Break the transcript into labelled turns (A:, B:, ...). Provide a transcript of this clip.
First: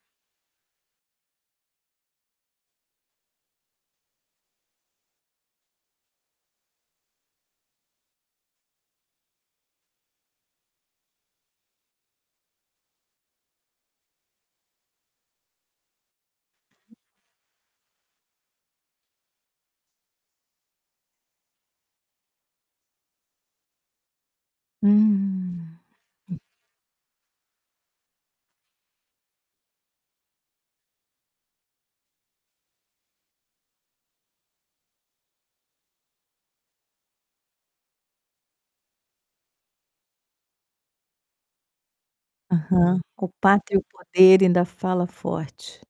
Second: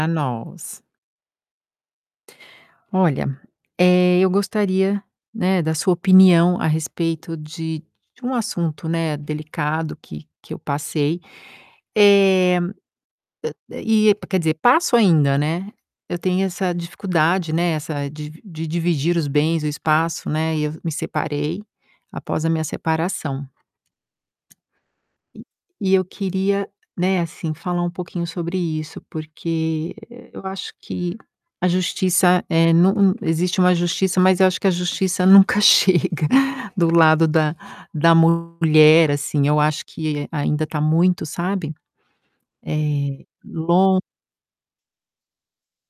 A: Pra nós. Olha, eh, eu gostaria, né, da sua opinião a respeito de de um assunto, né, delicado que que eu passei. Eh, a a e quer dizer, passo ainda, né. Eu tenho essa dificuldade, né, essa de de dividir os bens, o espaço, né. E eu me separei após a minha separação. E
B: Hum.
A: e eu queria, né, assim, falar um pouquinho sobre isso, porque, eh, eu acho que a justiça, eh, nu existe uma justiça, mas eu acho que a justiça nunca chega do lado da da mulher, assim. Eu acho que ainda tá muito, sabe,
B: Aham.
A: eh,
B: O pato e o
A: lon
B: poder ainda fala forte.